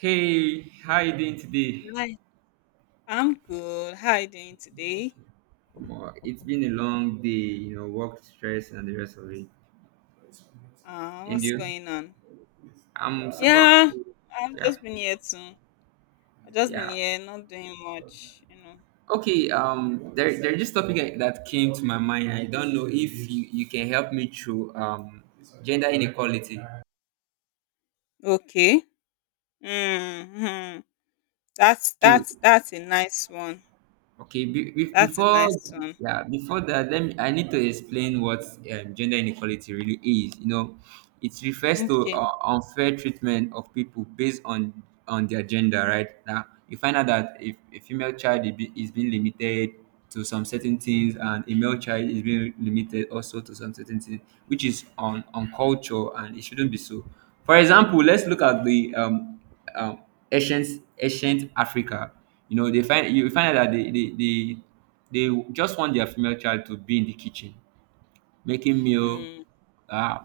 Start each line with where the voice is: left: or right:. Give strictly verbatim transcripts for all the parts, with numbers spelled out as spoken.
right: Hey, how you doing today?
left: Hi, I'm good. How are you doing today?
right: Well, it's been a long day, you know, work stress and the rest of it.
left: Uh,
right: And
left: what's
right: you?
left: going on?
right: I'm super
left: Yeah,
right: cool.
left: I've
right: Yeah,
left: just been here too. I've just been
right: yeah.
left: here, not doing much, you know.
right: Okay. Um, there, there's this topic that came to my mind. I don't know if you, you can help me through um gender inequality.
left: Okay. Mm-hmm. That's
right: Okay.
left: that's that's a nice one.
right: Okay, be, be,
left: That's a
right: before
left: nice one.
right: yeah, before that, let me. I need to explain what um, gender inequality really is. You know, it refers to
left: Okay.
right: uh, unfair treatment of people based on on their gender. Right now, you find out that if a female child is be- is being limited to some certain things, and a male child is being limited also to some certain things, which is on on culture, and it shouldn't be so. For example, let's look at the um, um ancient ancient Africa. You know, they find you find out that they, they they they just want their female child to be in the kitchen, making meal,
left: Mm,
right: uh,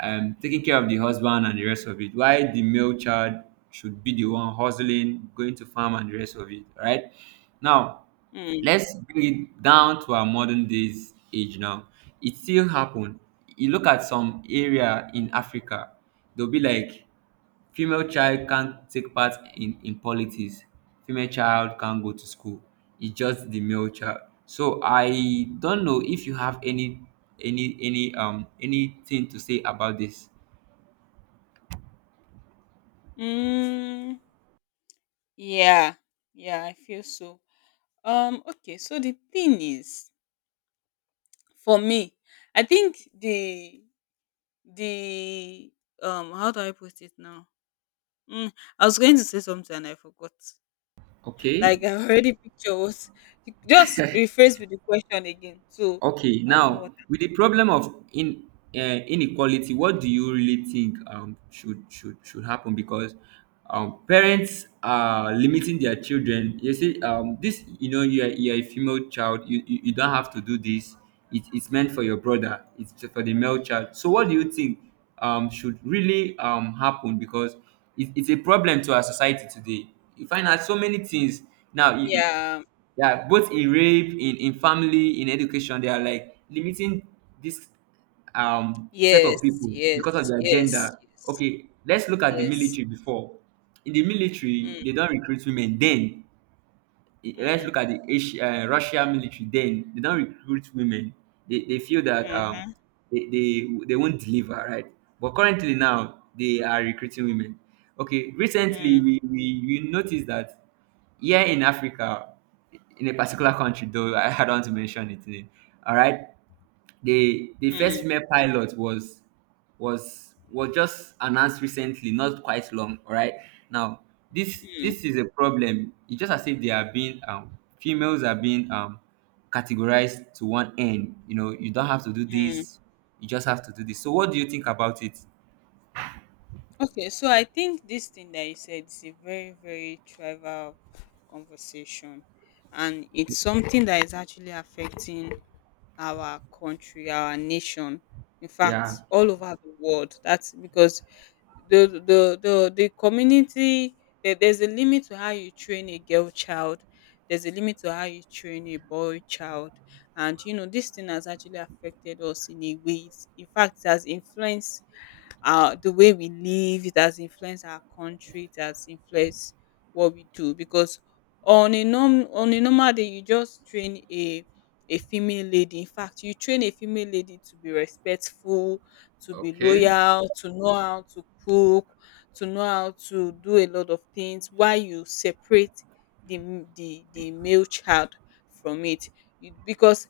right: um, taking care of the husband and the rest of it. Why the male child should be the one hustling, going to farm and the rest of it, right? Now,
left: mm,
right: let's bring it down to our modern days age now. It still happen. You look at some area in Africa, they'll be like female child can't take part in in politics, female child can't go to school, its just the male child, so I don't know if you have any any any um anything to say about this.
left: mm. Yeah. Yeah, I feel so. Um, okay, so the thing is, for me, I think the the um how do I put it now? Mm, I was going to say something and I forgot.
right: Okay.
left: Like I already picture what. Just rephrase with the question again, so
right: Okay,
left: I'll know what.
right: now with the problem of in uh, inequality, what do you really think um, should should should happen? Because um, parents are limiting their children. You see, um, this you know you are, you are a female child. You, you you don't have to do this. It, it's meant for your brother. It's for the male child. So what do you think um, should really um, happen? Because it, it's a problem to our society today. You find out so many things now. You, you-
left: Yeah.
right: yeah, both in rape, in in family, in education, they are like limiting this um set of
left: Yes.
right: people because of
left: Yes.
right: their
left: Yes.
right: gender.
left: Yes.
right: Okay, let's look at the
left: Yes. Yes.
right: military before. In the military
left: Mm,
right: they don't recruit women then. I- let's
left: mm,
right: look at the Asia, uh, Russia military. Then they don't recruit women. They, they feel that um
left: mm-hmm,
right: they, they they won't deliver right. But currently now they are recruiting women. Okay, recently
left: mm,
right: we we, we noticed that here in Africa, in a particular country though I, I don't want to mention its name. All right, the the first
left: mm,
right: female pilot was was was just announced recently, not quite long. All right, now this
left: mm,
right: this is a problem. It's just as if they are being um, females are being um, categorized to one end. You know, you don't have to do
left: mm.
right: this. You just have to do this. So, what do you think about it?
left: Okay, so I think this thing that you said is a very, very trivial conversation, and it's something that is actually affecting our country, our nation, in
right: Yeah.
left: fact all over the world. That's because the the the the community, there, there's a limit to how you train a girl child. There's a limit to how you train a boy child. And you know this thing has actually affected us in a way. It's- in fact it has influenced uh the way we live. It has influenced our country. It has influenced what we do because on a norm on a normal day you just train a a female lady. In fact you train a female lady to be respectful, to be
right: Okay.
left: loyal, to know how to cook, to know how to do a lot of things, while you separate the m- the the male child from it. You- Because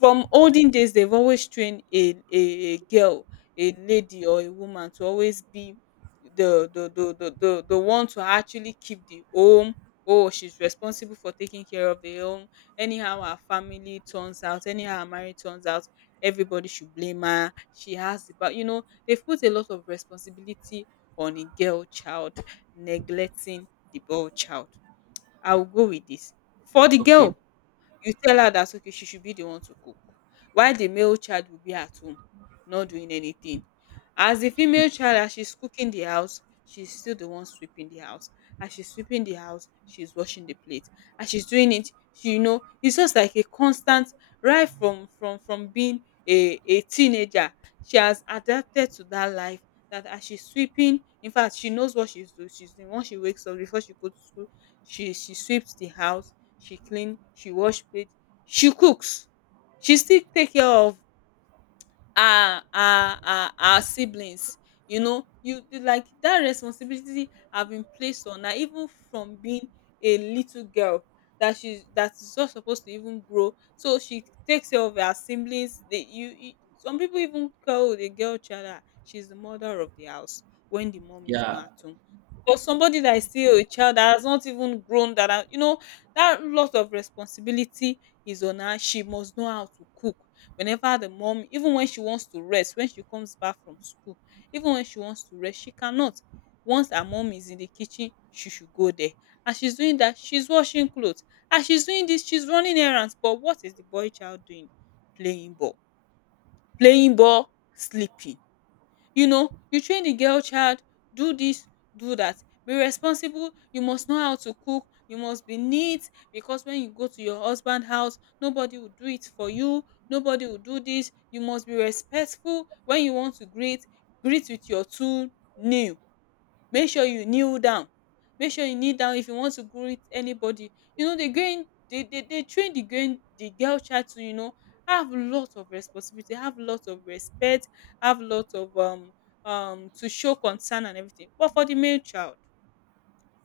left: from olden days they've always trained a, a a girl, a lady or a woman to always be the the the the the, the one to actually keep the home. Oh, she's responsible for taking care of the home. Anyhow, her family turns out. Anyhow, her marriage turns out, everybody should blame her. She has the power. You know, they've put a lot of responsibility on a girl child, neglecting the boy child. I'll go with this. For the
right: Okay.
left: girl, you tell her that okay, she should be the one to cook, while the male child will be at home not doing anything. As the female child, as she's cooking the house, she's still the one sweeping the house. As she's sweeping the house, she's washing the plate. As she's doing it, she you know, it's just like a constant right from from from being a a teenager. She has adapted to that life that as she's sweeping, in fact, she knows what she's doing. She's the one, she wakes up before she goes to school. She she sweeps the house, she clean, she wash plate, she cooks. She still take care of our our our our siblings. You know you you like that responsibility have been placed on her even from being a little girl, that she that is not supposed to even grow, so she takes care of her siblings. They you, you Some people even call the girl child, ah she's the mother of the house when the mom is
right: Yeah.
left: not at home. For somebody that is still a child that has not even grown, that are- you know that lot of responsibility is on her. She must know how to cook. Whenever the mom, even when she wants to rest, when she comes back from school, even when she wants to rest, she cannot. Once her mom is in the kitchen, she should go there. As she's doing that, she's washing clothes. As she's doing this, she's running errands. But what is the boy child doing? Playing ball, playing ball, sleeping. You know, you train the girl child, do this, do that. Be responsible. You must know how to cook. You must be neat because when you go to your husband house, nobody will do it for you. Nobody will do this. You must be respectful when you want to greet. Greet with your two nail. Make sure you kneel down. Make sure you kneel down if you want to greet anybody. You know dey going, dey dey dey train the going the girl child to you know have lot of responsibility, have lot of respect, have lot of um um to show concern and everything. But for the male child,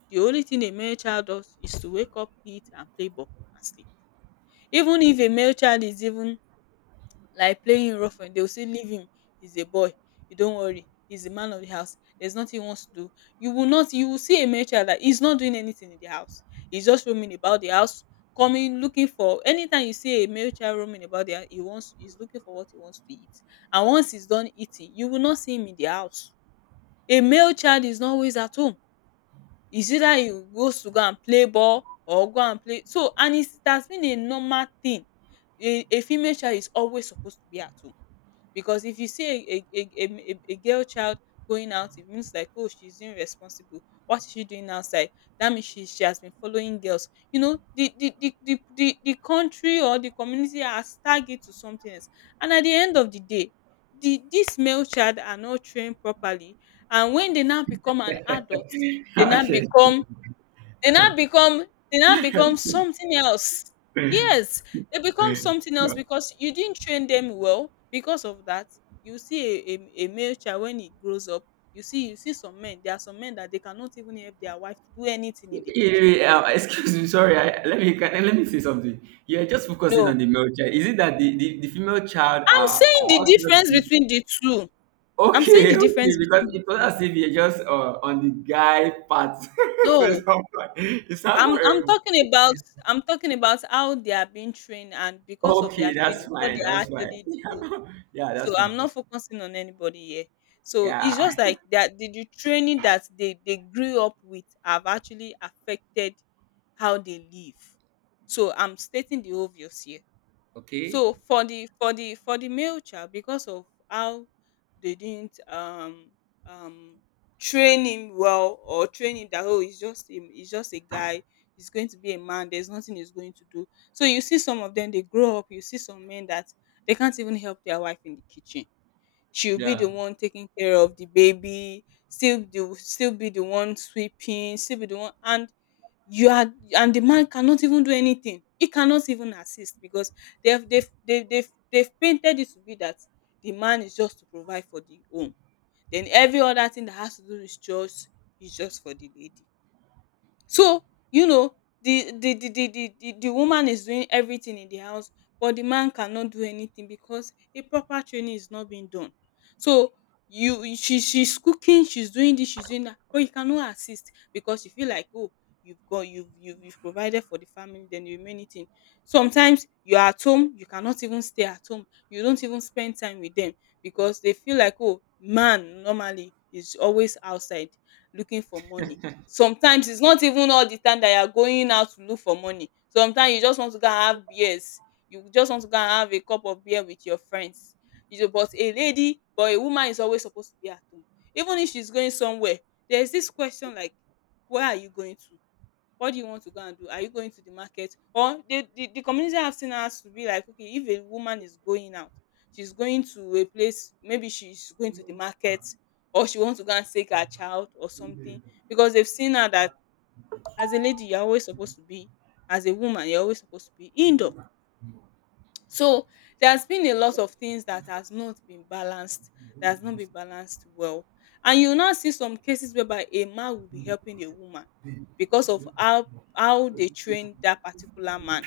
left: the only thing a male child does is to wake up, eat and play ball and sleep. Even if a male child is even like playing rough, and they'll say leave him, he's a boy, you don't worry, he's the man of the house, there's nothing he wants to do. You will not You will see a male child that he's not doing anything in the house. He's just roaming about the house, coming looking for, anytime you see a male child roaming about there, he wants he's looking for what he wants to eat. And once he's done eating, you will not see him in the house. A male child is not always at home. Is either he goes to go and play ball or go and play. So, and it's it has been a normal thing. A a female child is always supposed to be at home, because if you see a a a a a a girl child going out, it means like, oh, she's irresponsible. What is she doing outside? That means she she has been following girls. you know the the the the the, the country or the community has tagged it to something else. And at the end of the day, the this male child are not trained properly. And when they now become an adult, they now
right: Okay.
left: become they now become they now become something else. Yes, they become something else because you didn't train them well. Because of that, you see a, a, a male child when he grows up, you see you see some men. There are some men that they cannot even help their wife to do anything in the kitchen.
right: Eh, um, excuse me, sorry. I, let me can, let me say something. You're just focusing
left: No,
right: on the male child. Is it that the, the, the female child
left: I'm
right: are, are
left: saying the
right: also not
left: difference
right: the-
left: between the two. I'm saying the
right: okay, okay?
left: difference
right: Because
left: between
right: it was
left: the two.
right: as if you're just uh, on the guy part. So
left: No,
right: it's not fine. It's not
left: I'm I'm
right: horrible.
left: talking about I'm talking about how they are being trained, and because of their
right: Okay, that's
left: training, what
right: fine.
left: they
right: That's fine.
left: actually do.
right: Yeah,
left: So
right: that's fine.
left: I'm not
right: That's fine.
left: focusing on anybody here. So
right: Yeah.
left: it's just like that the, the training that they, they grew up with have actually affected how they live. So I'm stating the obvious here.
right: Okay.
left: So for the for the for the male child, because of how they didn't um um train him well, or train him that, oh, he's just a, he's just a guy, he's going to be a man, there's nothing he's going to do. So you see some of them, they grow up. You see some men that they can't even help their wife in the kitchen. She'll be the
right: Yeah.
left: one taking care of the baby, still the still be the one sweeping, still be the one, and you are, and the man cannot even do anything. He cannot even assist because they've they've they've they've, they've painted it to be that the man is just to provide for the home. Then every other thing that has to do with chores is just for the lady. So, you know, the the the the the the the woman is doing everything in the house, but the man cannot do anything because a proper training is not being done. So you you- she she's cooking, she's doing this, she's doing that, but you cannot assist because you feel like, oh, you've got you've you've, you've provided for the family, then the remaining thing. Sometimes you are at home, you cannot even stay at home. You don't even spend time with them because they feel like, oh, man normally is always outside looking for money. Sometimes it's not even all the time that you are going out to look for money. Sometimes you just want to go and have beers, you just want to go and have a cup of beer with your friends. You know but a lady but a woman is always supposed to be at home. Even if she's going somewhere, there's this question like, where are you going to, what do you want to go and do, are you going to the market? Or the the, the community have seen us to be like, okay, if a woman is going out, she's going to a place, maybe she's going to the market, or she wants to go and take her child or something, because they've seen her that, as a lady you're always supposed to be, as a woman you're always supposed to be indoor. So there's been a lot of things that has not been balanced, that has not been balanced well. And you now see some cases whereby a man will be helping a woman, because of how how they train that particular man.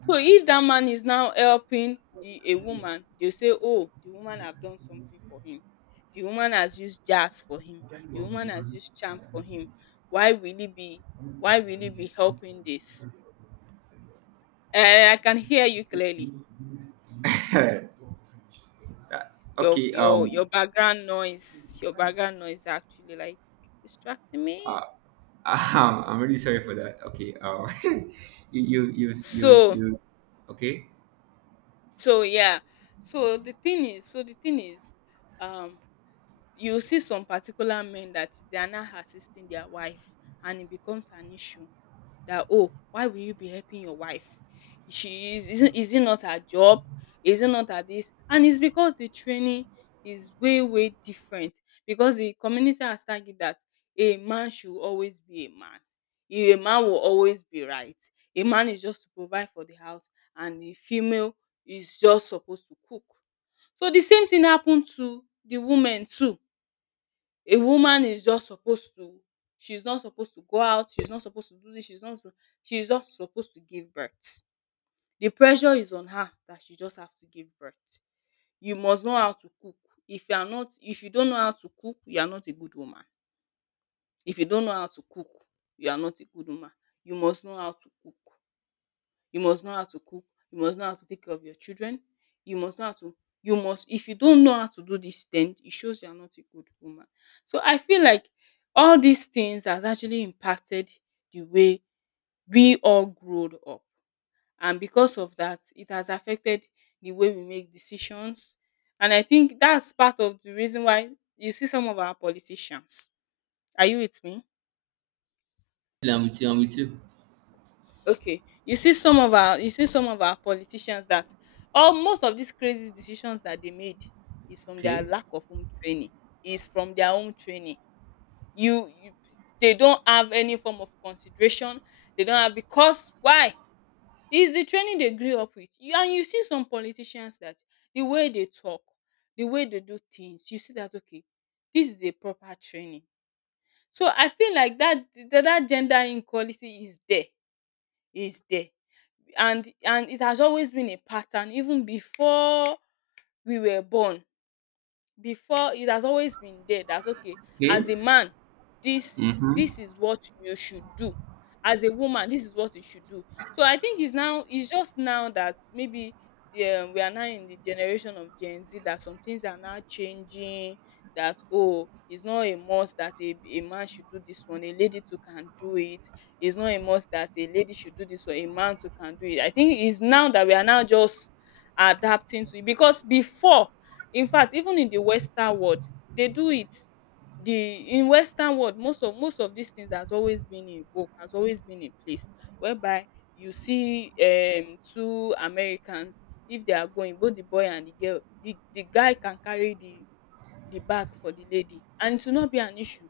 left: So if that man is now helping the a woman, they say, oh, the woman have done something for him. The woman has used jazz for him. The woman has used charm for him. Why will he be why will he be helping this? Eh, I can hear you clearly. Your
right: Okay.
left: your
right: Um.
left: your background noise, your background noise actually like distracting me.
right: Uh, I'm really sorry for that. Okay. Um. you you you you
left: So
right: you. Okay.
left: so yeah. So the thing is, so the thing is, um, you see some particular men that they are not assisting their wife, and it becomes an issue. That, oh, why will you be helping your wife? She is is it is it not her job? Is it not her this? And it's because the training is way way different, because the community has target that a man should always be a man, a man will always be right, a man is just to provide for the house, and the female is just supposed to cook. So the same thing happened to the women too. A woman is just supposed to— she's not supposed to go out, she's not supposed to do this, she's not sup- she's just supposed to give birth. The pressure is on her that she just have to give birth. You must know how to cook. If you are not if you don't know how to cook, you are not a good woman. If you don't know how to cook, you are not a good woman. You must know how to cook you must know how to cook, you must know how to take care of your children, you must know how to you must— if you don't know how to do this, then it shows you are not a good woman. So I feel like all these things has actually impacted the way we all growed up, and because of that it has affected the way we make decisions, and I think that's part of the reason why you see some of our politicians. Are you with me?
right: Yeah, I'm with you. I'm with you.
left: Okay. You see some of our you see some of our politicians, that all most of these crazy decisions that they made is from their
right: Okay.
left: lack of home training, is from their own training. You, you They don't have any form of consideration. They don't have, because why? It's the training they grew up with. You, and you see some politicians that the way they talk, the way they do things, you see that, okay, this is a proper training. So I feel like that that, that gender inequality is there. Is there, and and it has always been a pattern even before we were born. Before It has always been there that, okay,
right: Okay.
left: as a man this
right: Mm-hmm.
left: this is what you should do, as a woman this is what you should do. So I think it's now it's just now that maybe the um, we are now in the generation of Gen Z that some things are now changing, that, oh, it's not a must that a, a man should do this one, a lady too can do it. It's not a must that a lady should do this one, a man too can do it. I think it's now that we are now just adapting to it, because before— Infact even in the western world dey do it. The— in western world, most of most of dis things has always been in vogue, has always been in place, whereby you see um two Americans, if they are going, both the boy and the girl, the the guy can carry the the bag for the lady and it will not be an issue,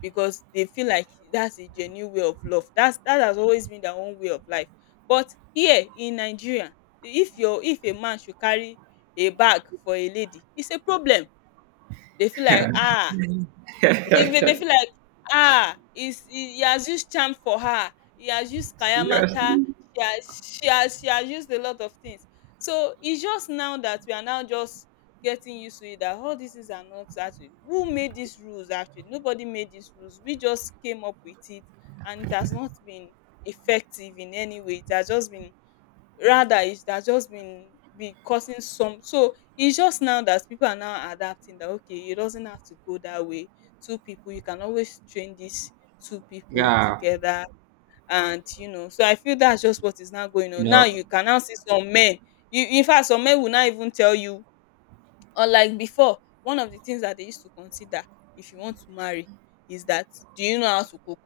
left: because they feel like that's a genuine way of love. That's— that has always been their own way of life. But here in Nigeria, if your if a man should carry a bag for a lady, it's a problem. They feel like, ah. They they they
right: Yeah.
left: feel like, "Ah, he's he he has used charm for her. He has used kayamata.
right: Seriously.
left: She has she has she has used a lot of things." So it's just now that we are now just getting used to it, that all these things are not actually— who made these rules actually? Nobody made these rules. We just came up with it, and it has not been effective in any way. It has just been— rather, it has just been be causing some. So it's just now that people are now adapting, that, okay, it doesn't have to go that way. Two people— you can always train these two people
right: Yeah.
left: together, and, you know, so I feel that's just what is now going
right: You
left: on. Now
right: know.
left: you can now see some men— you, in fact, some men will not even tell you. Unlike before, one of the things that they used to consider if you want to marry is that, do you know how to cook?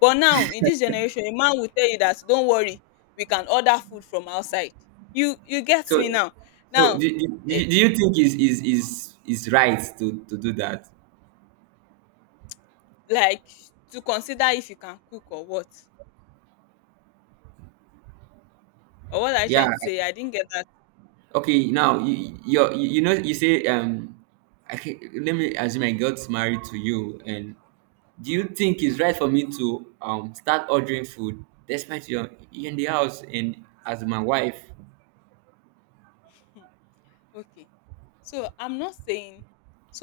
left: But now in this generation, a man will tell you that, don't worry, we can order food from outside. You you get
right: So,
left: me now.
right: so do,
left: Now,
right: do,
left: eh,
right: do do you think is is is is right to to do that?
left: like, to consider if you can cook or what. Or what are you
right: Yeah.
left: trying to say? I didn't get that.
right: Okay. Now you you you know you say um, I can, let me assume I got married to you, and do you think it's right for me to um start ordering food despite you're in the house and as my wife?
left: Hmm, okay. So I'm not saying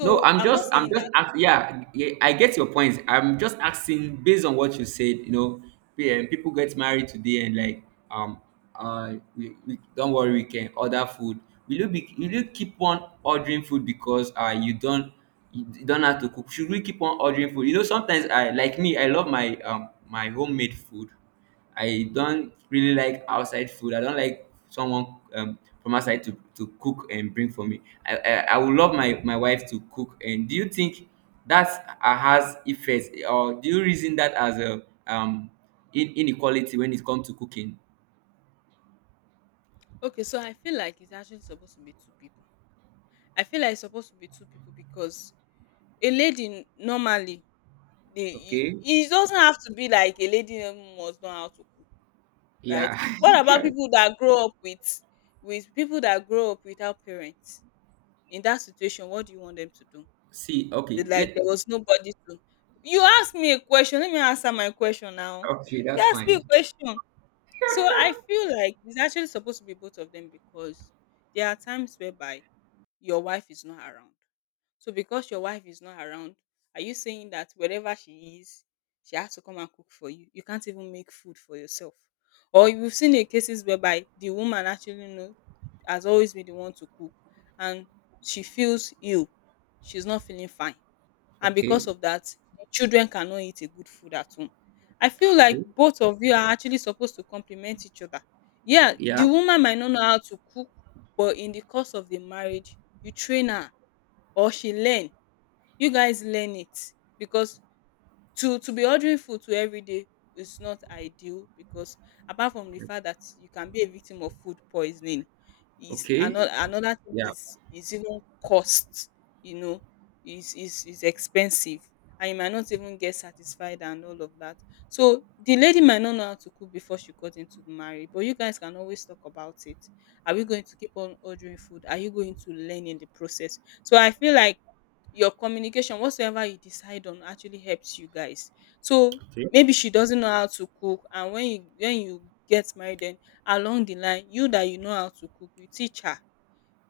right: No, I'm
left: I'm not
right: just, I'm
left: saying
right: just,
left: that—
right: ask, yeah, yeah, I get your point. I'm just asking based on what you said. You know, yeah, people get married today and like, um, uh, we, we, don't worry, we can order food. Will you be, will you keep on ordering food because uh you don't, you don't have to cook? Should we keep on ordering food? You know, sometimes I like me, I love my um my homemade food. I don't really like outside food. I don't like someone um, from outside to, to cook and bring for me. I, I, I would love my, my wife to cook. And do you think that uh, has effects or do you reason that as a um, in, inequality when it comes to cooking?
left: okay, so I feel like it's actually supposed to be two people. I feel like it's supposed to be two people, because a lady normally dey e—
right: Okay.
left: it doesn't have to be like a lady must know how to cook, right?
right: Yeah.
left: What about people that grow up with— with people that grow up without parents? In that situation, what do you want them to do?
right: See,
left: They—
right: okay.
left: like, there
right: Let,
left: was nobody to— you ask me a question, let me answer my question now.
right: okay,
left: You
right: that's
left: ask me a
right: fine.
left: question. So I feel like it's actually supposed to be both of them, because there are times whereby your wife is not around. So because your wife is not around, are you saying that wherever she is, she has to come and cook for you? You can't even make food for yourself. Or you've seen in cases whereby the woman actually know— has always been the one to cook, and she feels ill. She's not feeling fine. And
right: Okay.
left: because of that, the children cannot eat a good food at home. I feel like
right: Okay.
left: both of you are actually supposed to complement each other. Yeah,
right: Yeah.
left: the woman might not know how to cook, but in the course of the marriage, you train her, or she learn— you guys learn it, because to to be ordering food to every day is not ideal, because, apart from the fact that you can be a victim of food poisoning, is
right: Okay.
left: another another thing
right: Yeah.
left: is— is even cost, you know, is is is expensive, and you might not even get satisfied and all of that. So the lady might not know how to cook before she got into the marriage, but you guys can always talk about it. Are we going to keep on ordering food? Are you going to learn in the process? So I feel like your communication, whatsoever you decide on, actually helps you guys. So maybe she doesn't know how to cook, and when you when you get married, then along the line, you that you know how to cook, you teach her.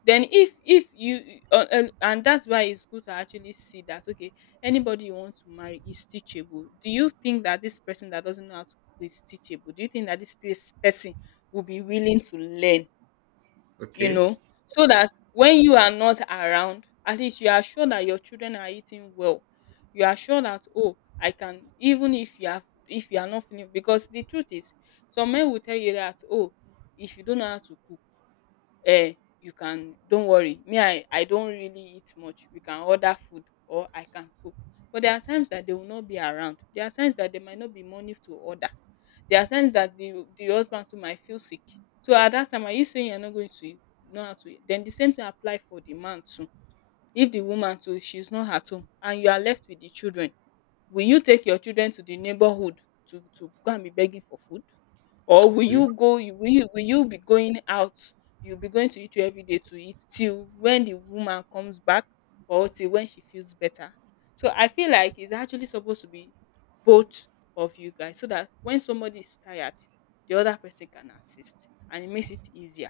left: Then if if you uh, uh, and that's why it's good to actually see that, okay, anybody you want to marry is teachable. Do you think that this person that doesn't know how to cook is teachable? Do you think that this pers- person will be willing to learn? You
right: Okay.
left: know, so that when you are not around, at least you are sure that your children are eating well. You are sure that, oh, I can— even if you have— if you are not feeling— because the truth is, some men will tell you that, oh, if you don't know how to cook, eh, you can— don't worry me, I I don't really eat much, you can order food, or I can cook. But there are times that they will not be around. There are times that there might not be money to order. There are times that the the husband too might feel sick. So at that time, are you saying you're not going to know how to eat? Then the same thing apply for the man too. If the woman too she's not at home, and you are left with the children, will you take your children to the neighborhood to to go and be begging for food? Or will
right: Okay.
left: you go you will you will you be going out, you'll be going to eat every day to eat till when the woman comes back, or till when she feels better? So I feel like it's actually supposed to be both of you guys, so that when somebody is tired, the other person can assist and it makes it easier.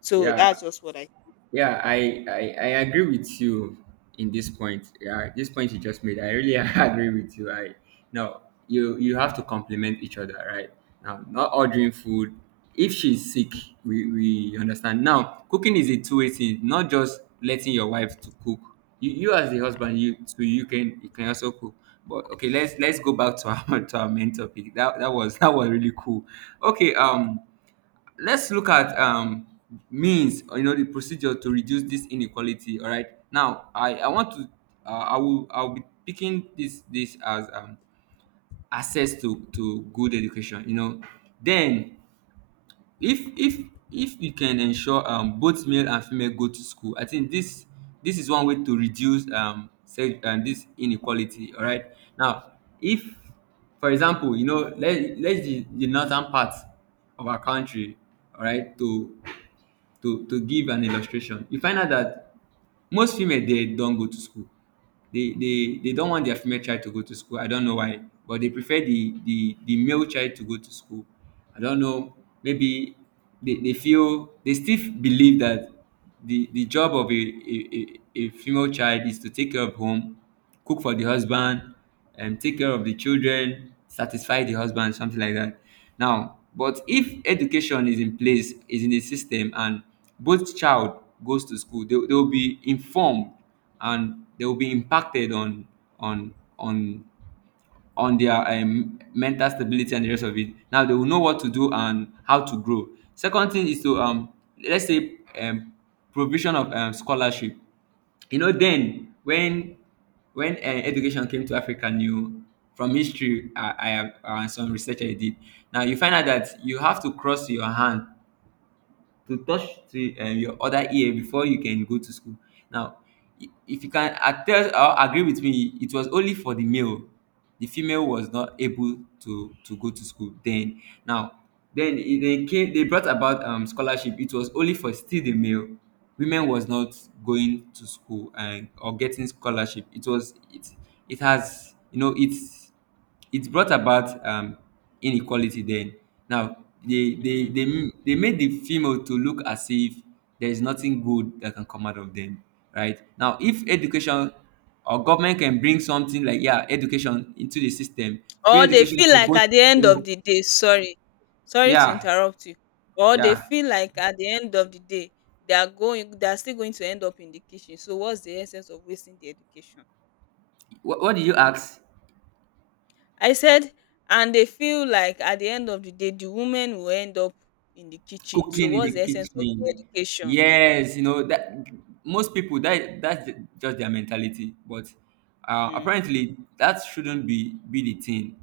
left: So that's
right: Yeah.
left: just what I—
right: Yeah, I, I I agree with you in this point. Yeah, this point you just made, I really agree with you. I no, you you have to complement each other, right? Now, not ordering food. If she's sick, we we understand. Now, cooking is a two-way thing. Not just letting your wife to cook. You you as the husband, you so you can you can also cook. But okay, let's let's go back to our to our main topic. That that was that was really cool. Okay, um let's look at um, means or you know the procedure to reduce this inequality. All right, now I I want to uh, i will I'll be picking this this as um, access to to good education, you know. Then if if if you can ensure um, both male and female go to school, I think this this is one way to reduce um, se- um this inequality. All right, now, if, for example, you know, let let's the, the northern part of our country, all right, to to to give an illustration, you find out that most female they don't go to school. They they they don't want their female child to go to school. I don't know why. But they prefer the the the male child to go to school. I don't know. Maybe they, they feel, they still believe that the the job of a, a, a a female child is to take care of home, cook for the husband, and take care of the children, satisfy the husband, something like that. Now, but if education is in place, is in the system, and both child goes to school, they, they will be informed and they will be impacted on on on on their um, mental stability and the rest of it. Now they will know what to do and how to grow. Second thing is to um, let's say um, provision of um, scholarship. You know, then when when uh, education came to Africa, new from history, I, I have uh, some research I did. Now you find out that you have to cross your hand to touch to um, your other ear before you can go to school. Now, i- if you can attest or agree with me, it was only for the male. The female was not able to to go to school then. Now, then it- they came. They brought about um, scholarship. It was only for still the male. Women was not going to school and or getting scholarship. It was it it has you know it's it brought about um inequality then. Now they they
left: mm.
right: they, m- they made the female to look as if there is nothing good that can come out of them. Right now, if education or government can bring something like yeah education into the system, free
left: Or they
right: education
left: feel
right: for
left: like
right: both,
left: at the
right: you
left: end of
right: know,
left: the day— sorry, sorry to
right: yeah,
left: interrupt you. Or they
right: yeah.
left: feel like at the end of the day they are going they are still going to end up in the kitchen. So what's the essence of wasting the education?
right: what, what did you ask?
left: I said and they feel like at the end of the day the women will end up in the kitchen. So
right: Cooking in the
left: what's the essence of the
right: kitchen.
left: education?
right: Yes, you know that most people that that's ju- just their mentality. But uh,
left: Mm,
right: apparently, that shouldn't be be the thing.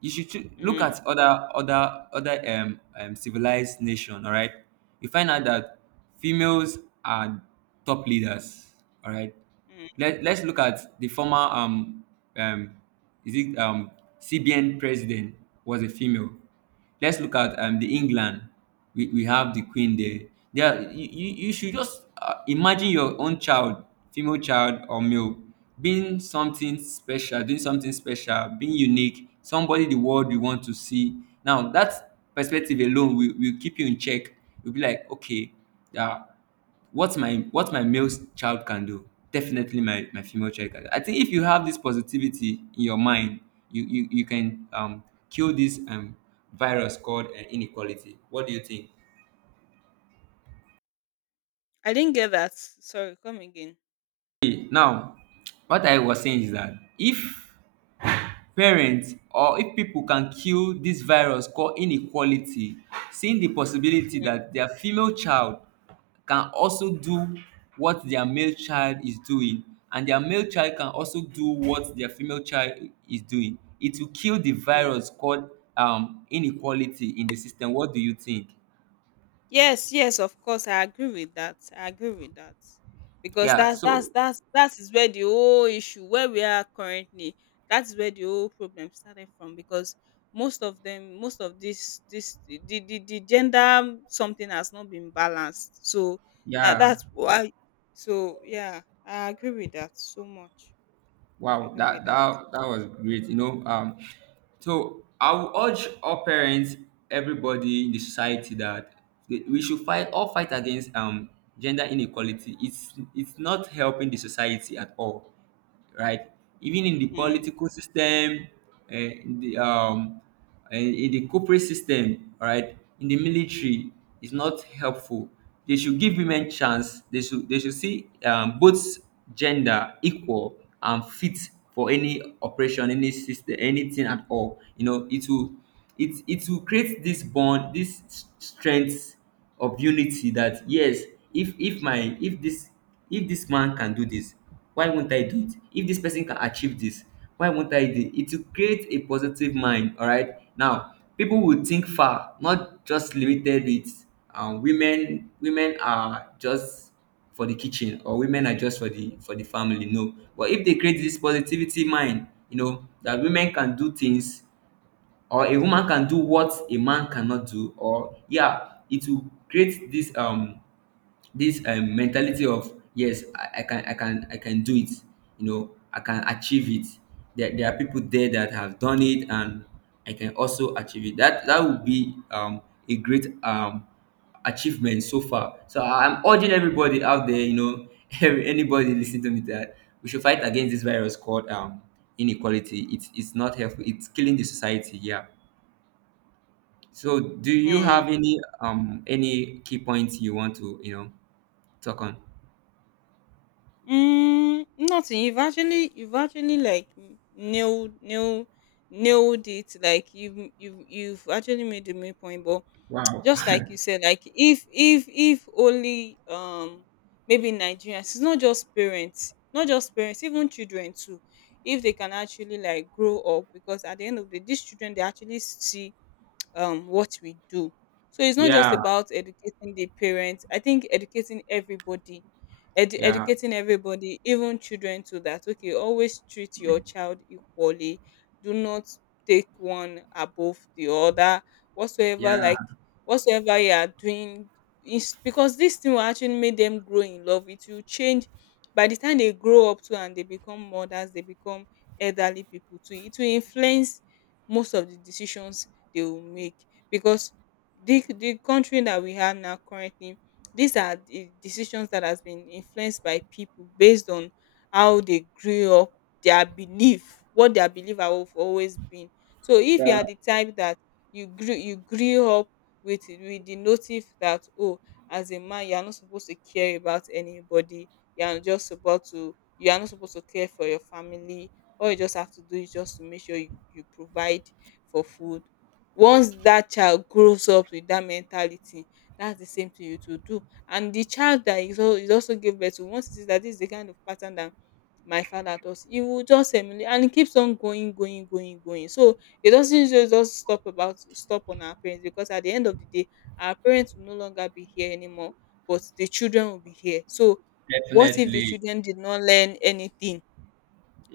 right: You should choo- look
left: mm,
right: at other other other um, um civilized nation. All right, you find out that females are top leaders. All right,
left: mm.
right: let let's look at the former um um is it um C B N president was a female. Let's look at um, the England. We, we have the Queen there. There, you, you you should just uh, imagine your own child, female child or male, being something special, doing something special, being unique, somebody the world you want to see. Now that perspective alone will, will keep you in check. You'll be like, okay, yeah, what my what my male child can do, definitely my, my female child can do. I think if you have this positivity in your mind you you, you can um kill this um virus called uh, inequality. What do you think?
left: I didn't get that. Sorry, come again.
right: Okay, now what I was saying is that if parents or if pipo can kill dis virus called inequality, seeing di possibility
left: Mm,
right: dat dia female child can also do what dia male child is doing, and dia male child can also do what dia female child is doing, it will kill the
left: mm.
right: virus called um inequality in the system. What do you think?
left: Yes, yes, of course, I agree with that. I agree with that because
right: Yeah,
left: that's that's
right: so
left: that's that is where the whole issue where we are currently. That is where the whole problem started from because most of them, most of this this the the, the gender something has not been balanced. So that
right: yeah.
left: that's why. So yeah, I agree with that so much. I
right: Wow,
left: agree with
right: that
left: that.
right: that that was great. You know, um, so I will urge all parents, everybody in the society, that we we should fight all fight against um gender inequality. It's it's not helping the society at all, right? Even in the
left: Mm,
right: political system, uh, in the um, uh, in the corporate system, all right, in the military, is not helpful. They should give women chance. They should they should see, um, both gender equal and fit for any operation, any system, anything at all. You know, it will it it will create this bond, this s- strength of unity. That yes, if if my if this if this man can do this, why won't I do it? If this person can achieve this, why won't I do it? It will create a positive mind, all right? Now people will think far, not just limited with, um, women women are just for the kitchen, or women are just for the for the family. No. But if they create this positivity mind, you know, that women can do things, or a woman can do what a man cannot do, or yeah, it will create this um this um, mentality of yes, I, I can, i can i can do it, you know, I can achieve it. There, there are people there that have done it, and I can also achieve it. That that would be um, a great um, achievement so far. So I'm urging everybody out there, you know, every, anybody listening to me, that we should fight against this virus called um, inequality. It's it's not helpful. It's killing the society. Yeah. So do you
left: mm.
right: have any um any key points you want to, you know, talk on?
left: Mm, nothing. You've actually you've actually like n- nailed nailed nailed it. Like you've you've you've actually made the main point. But
right: Wow.
left: just like you said, like if if if only um maybe Nigerians, it's not just parents, not just parents, even children too. If they can actually like grow up, because at the end of the day, these children they actually see um, what we do. So it's not just
right: Yeah,
left: about educating the parents. I think educating everybody, edu-
right: yeah,
left: educating everybody, even children, to that okay, always treat your child equally. Do not take one above the other. Whatsoever,
right: yeah.
left: like whatsoever you are doing, is because this thing will actually make them grow in love. It will change by the time they grow up too and they become mothers, they become elderly people too. It will influence most of the decisions they will make because the the country that we have now currently, these are the decisions that has been influenced by people based on how they grew up, their belief, what their belief have always been. So if you
right: Yeah.
left: are the type that you grew you grew up with with the motive that oh, as a man you are not supposed to care about anybody, you are just supposed to, you are not supposed to care for your family, all you just have to do is just to make sure you, you provide for food. Once that child grows up with that mentality, that's the same thing you to do, and the child that is al- is also give birth to, once he sees that this is the kind of pattern that my father does, he will just emulate, and it keeps on going going going going. So it doesn't just just stop about stop on our parents, because at the end of the day our parents will no longer be here anymore, but the children will be here. So what if the
right: Definitely.
left: children did not learn anything?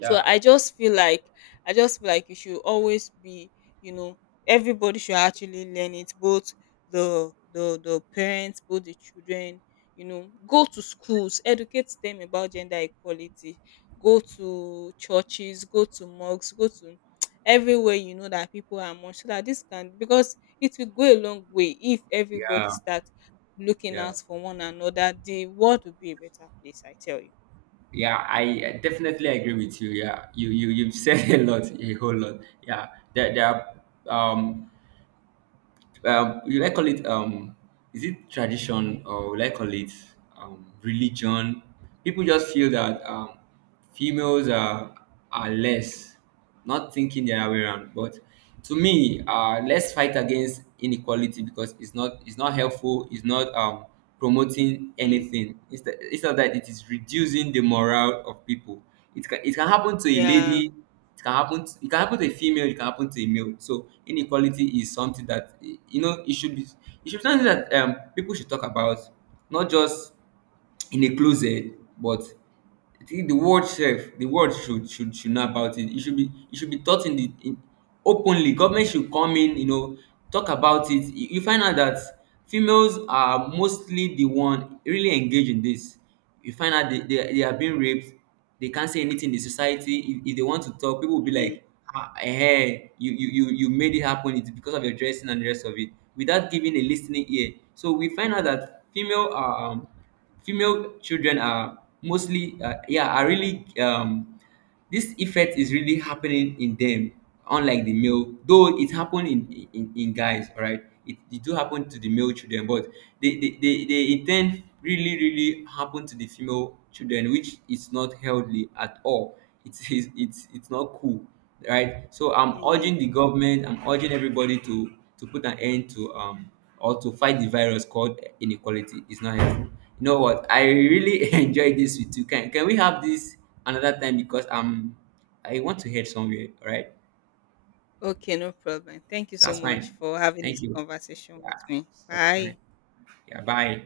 left: So I just feel like I just feel like you should always be, you know, everybody should actually learn it, both the the the parents, both the children, you know, go to schools, educate them about gender equality, go to churches, go to mosques, go to everywhere you know that people are among, so that this can, because it will go a long way if
right: Yeah,
left: everybody start looking
right: yeah,
left: out for one another, the world will be a better place, I tell you.
right: yeah. I, uh, definitely agree with you. Yeah, you you you've said a lot, a whole lot. Yeah, there there are, um um will like call it, um is it tradition, or will I call it, um religion? People just feel that,
left: Mm,
right: um females are are less, not thinking the other way around. But to me, uh let's fight against inequality, because it's not, it's not helpful, it's not um promoting
left: mm,
right: anything. Instead instead of that, it is reducing the morale of people. It can it can happen to a
left: yeah.
right: lady, it can happen. To, it can happen to a female. It can happen to a male. So inequality is something that, eh, you know, it should be. It should be something that um people should talk about, not just in a closet, but I think the world sef, the world should should should know about it. It should be it should be taught in the in openly. Government should come in, you know, talk about it. You, you find out that females are mostly the one really engaged in this. You find out they, they, they are being raped. They can't say anything in society. If, if they want to talk, people will be
left: Mm.
right: like, ah, hey, you, you, you, you made it happen. It's because of your dressing and the rest of it. Without giving a listening ear. So we find out that female are um, female children are mostly uh, yeah are really um this effect is really happening in them, unlike the male. Though it happen in in, in guys, all right, it, it do happen to the male children, but they they, they they in ten really really happen to the female children, which is not healthy at all. It is, it's it's not cool, right? So I'm
left: Mm.
right: urging the government, I'm urging everybody to to put an end to, um or to fight the virus called inequality. It's not healthy. You know what? I really enjoy this with you. Can can we have this another time, because I'm I want to head somewhere, all right?
left: Okay, no problem. Thank you so
right: That's
left: much
right: fine.
left: for having this
right: Thank you.
left: conversation
right: Yeah,
left: with me.
right: that's fine.
left: Bye.
right: Yeah, bye.